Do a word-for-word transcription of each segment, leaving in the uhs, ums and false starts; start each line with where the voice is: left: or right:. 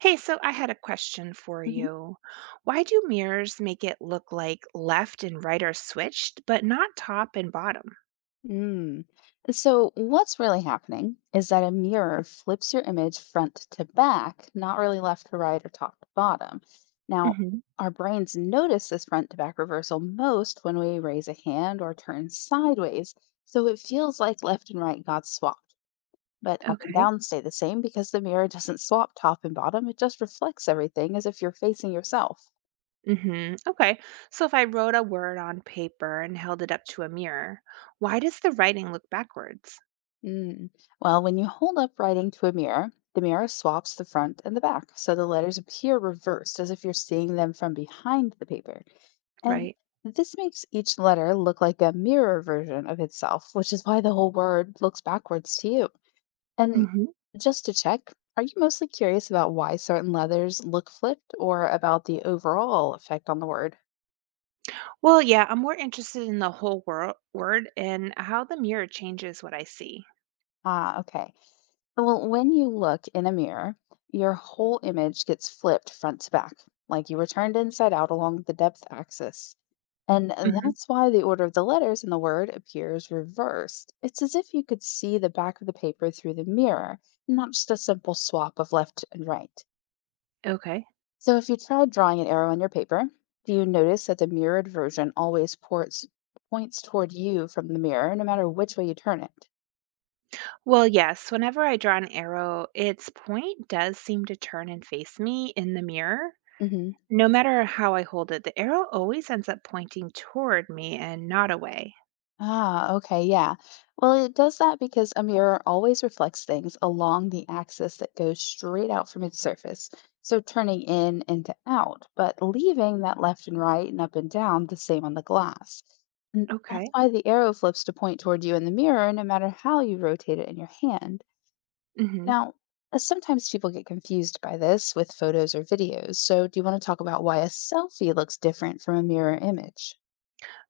right: Hey, so I had a question for
left: hmm
right: you. Why do mirrors make it look like left and right are switched, but not top and bottom?
left: Mm. So, what's really happening is that a mirror flips your image front to back, not really left to right or top to bottom. Now,
right: Hmm.
left: our brains notice this front to back reversal most when we raise a hand or turn sideways. So, it feels like left and right got swapped, but up and
right: Okay.
left: down stay the same because the mirror doesn't swap top and bottom. It just reflects everything as if you're facing yourself.
right: Hmm. Okay. So if I wrote a word on paper and held it up to a mirror, why does the writing look backwards?
left: Mm. Well, when you hold up writing to a mirror, the mirror swaps the front and the back, so the letters appear reversed as if you're seeing them from behind the paper. And
right: Right.
left: this makes each letter look like a mirror version of itself, which is why the whole word looks backwards to you. And
right: hmm
left: just to check, are you mostly curious about why certain letters look flipped or about the overall effect on the word?
right: Well, yeah, I'm more interested in the whole wor- word and how the mirror changes what I see.
left: Ah, okay. Well, when you look in a mirror, your whole image gets flipped front to back, like you were turned inside out along the depth axis. And
right: Hmm.
left: that's why the order of the letters in the word appears reversed. It's as if you could see the back of the paper through the mirror, not just a simple swap of left and right.
right: Okay.
left: So if you try drawing an arrow on your paper, do you notice that the mirrored version always ports, points toward you from the mirror, no matter which way you turn it?
right: Well, yes, whenever I draw an arrow, its point does seem to turn and face me in the mirror.
left: Hmm.
right: No matter how I hold it, the arrow always ends up pointing toward me and not away.
left: Ah, okay, yeah. Well, it does that because a mirror always reflects things along the axis that goes straight out from its surface, so turning in and to out, but leaving that left and right and up and down the same on the glass. And that's
right: Okay.
left: why the arrow flips to point toward you in the mirror, no matter how you rotate it in your hand.
right: Mm-hmm.
left: Now, uh, sometimes people get confused by this with photos or videos, so do you want to talk about why a selfie looks different from a mirror image?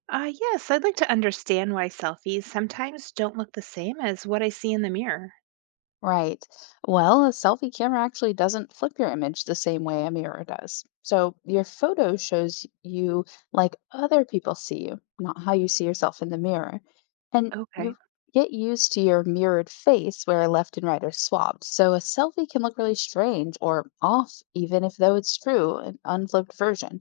right: Uh, yes, I'd like to understand why selfies sometimes don't look the same as what I see in the mirror.
left: Right. Well, a selfie camera actually doesn't flip your image the same way a mirror does. So your photo shows you like other people see you, not how you see yourself in the mirror. And
right: Okay.
left: you get used to your mirrored face where left and right are swapped. So a selfie can look really strange or off, even if though it's true, an unflipped version.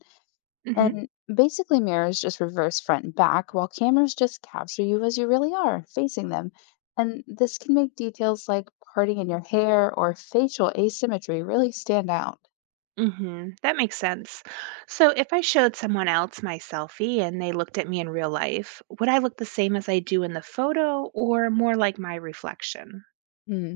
right: Mm-hmm.
left: And basically, mirrors just reverse front and back, while cameras just capture you as you really are, facing them. And this can make details like parting in your hair or facial asymmetry really stand out.
right: Mm-hmm. That makes sense. So if I showed someone else my selfie and they looked at me in real life, would I look the same as I do in the photo or more like my reflection?
left: Hmm.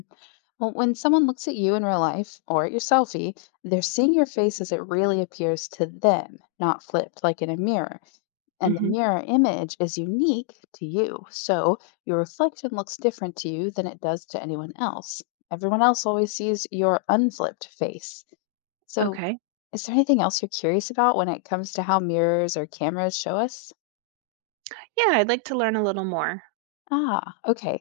left: Well, when someone looks at you in real life or at your selfie, they're seeing your face as it really appears to them, not flipped like in a mirror. And the mirror image is unique to you, so your reflection looks different to you than it does to anyone else. Everyone else always sees your unflipped face. So,
right: Okay.
left: is there anything else you're curious about when it comes to how mirrors or cameras show us?
right: Yeah, I'd like to learn a little more.
left: Ah, okay.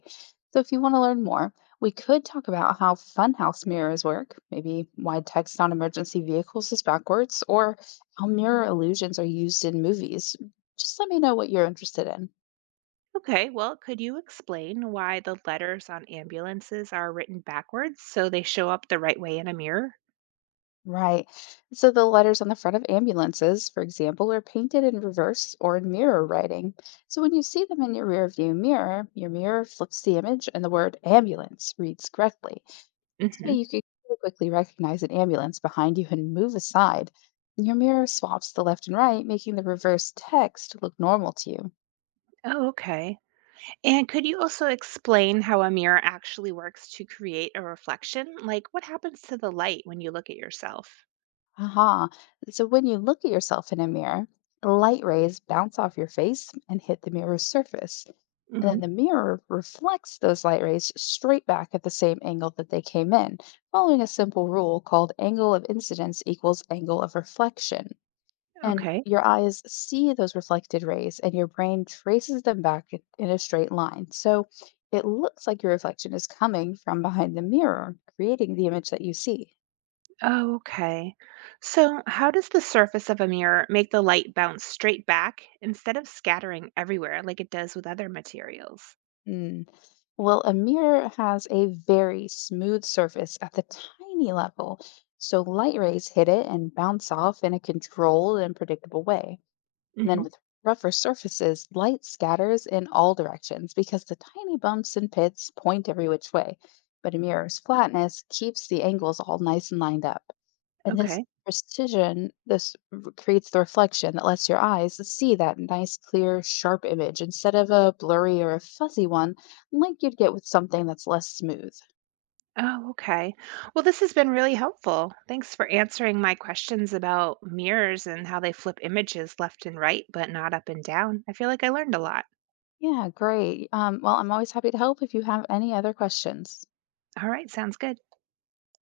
left: So, if you want to learn more, we could talk about how funhouse mirrors work, maybe why text on emergency vehicles is backwards, or how mirror illusions are used in movies. Just let me know what you're interested in.
right: Okay, well, could you explain why the letters on ambulances are written backwards so they show up the right way in a mirror?
left: Right. So the letters on the front of ambulances, for example, are painted in reverse or in mirror writing. So when you see them in your rearview mirror, your mirror flips the image and the word ambulance reads correctly. This way
right: Hmm.
left: you can very quickly recognize an ambulance behind you and move aside. Your mirror swaps the left and right, making the reverse text look normal to you.
right: Oh, okay. And could you also explain how a mirror actually works to create a reflection? Like what happens to the light when you look at yourself?
left: Aha. So when you look at yourself in a mirror, light rays bounce off your face and hit the mirror's surface. And
right: Hmm.
left: then the mirror reflects those light rays straight back at the same angle that they came in, following a simple rule called angle of incidence equals angle of reflection. And
right: Okay.
left: your eyes see those reflected rays, and your brain traces them back in in a straight line. So it looks like your reflection is coming from behind the mirror, creating the image that you see.
right: Oh, okay. So, how does the surface of a mirror make the light bounce straight back instead of scattering everywhere like it does with other materials?
left: Mm. Well, a mirror has a very smooth surface at the tiny level, so light rays hit it and bounce off in a controlled and predictable way. And then
right: Hmm.
left: with rougher surfaces, light scatters in all directions because the tiny bumps and pits point every which way. But a mirror's flatness keeps the angles all nice and lined up. And this
right: Okay.
left: precision, this r- creates the reflection that lets your eyes see that nice, clear, sharp image instead of a blurry or a fuzzy one, like you'd get with something that's less smooth.
right: Oh, okay. Well, this has been really helpful. Thanks for answering my questions about mirrors and how they flip images left and right, but not up and down. I feel like I learned a lot.
left: Yeah, great. Um, well, I'm always happy to help if you have any other questions.
right: All right, sounds good.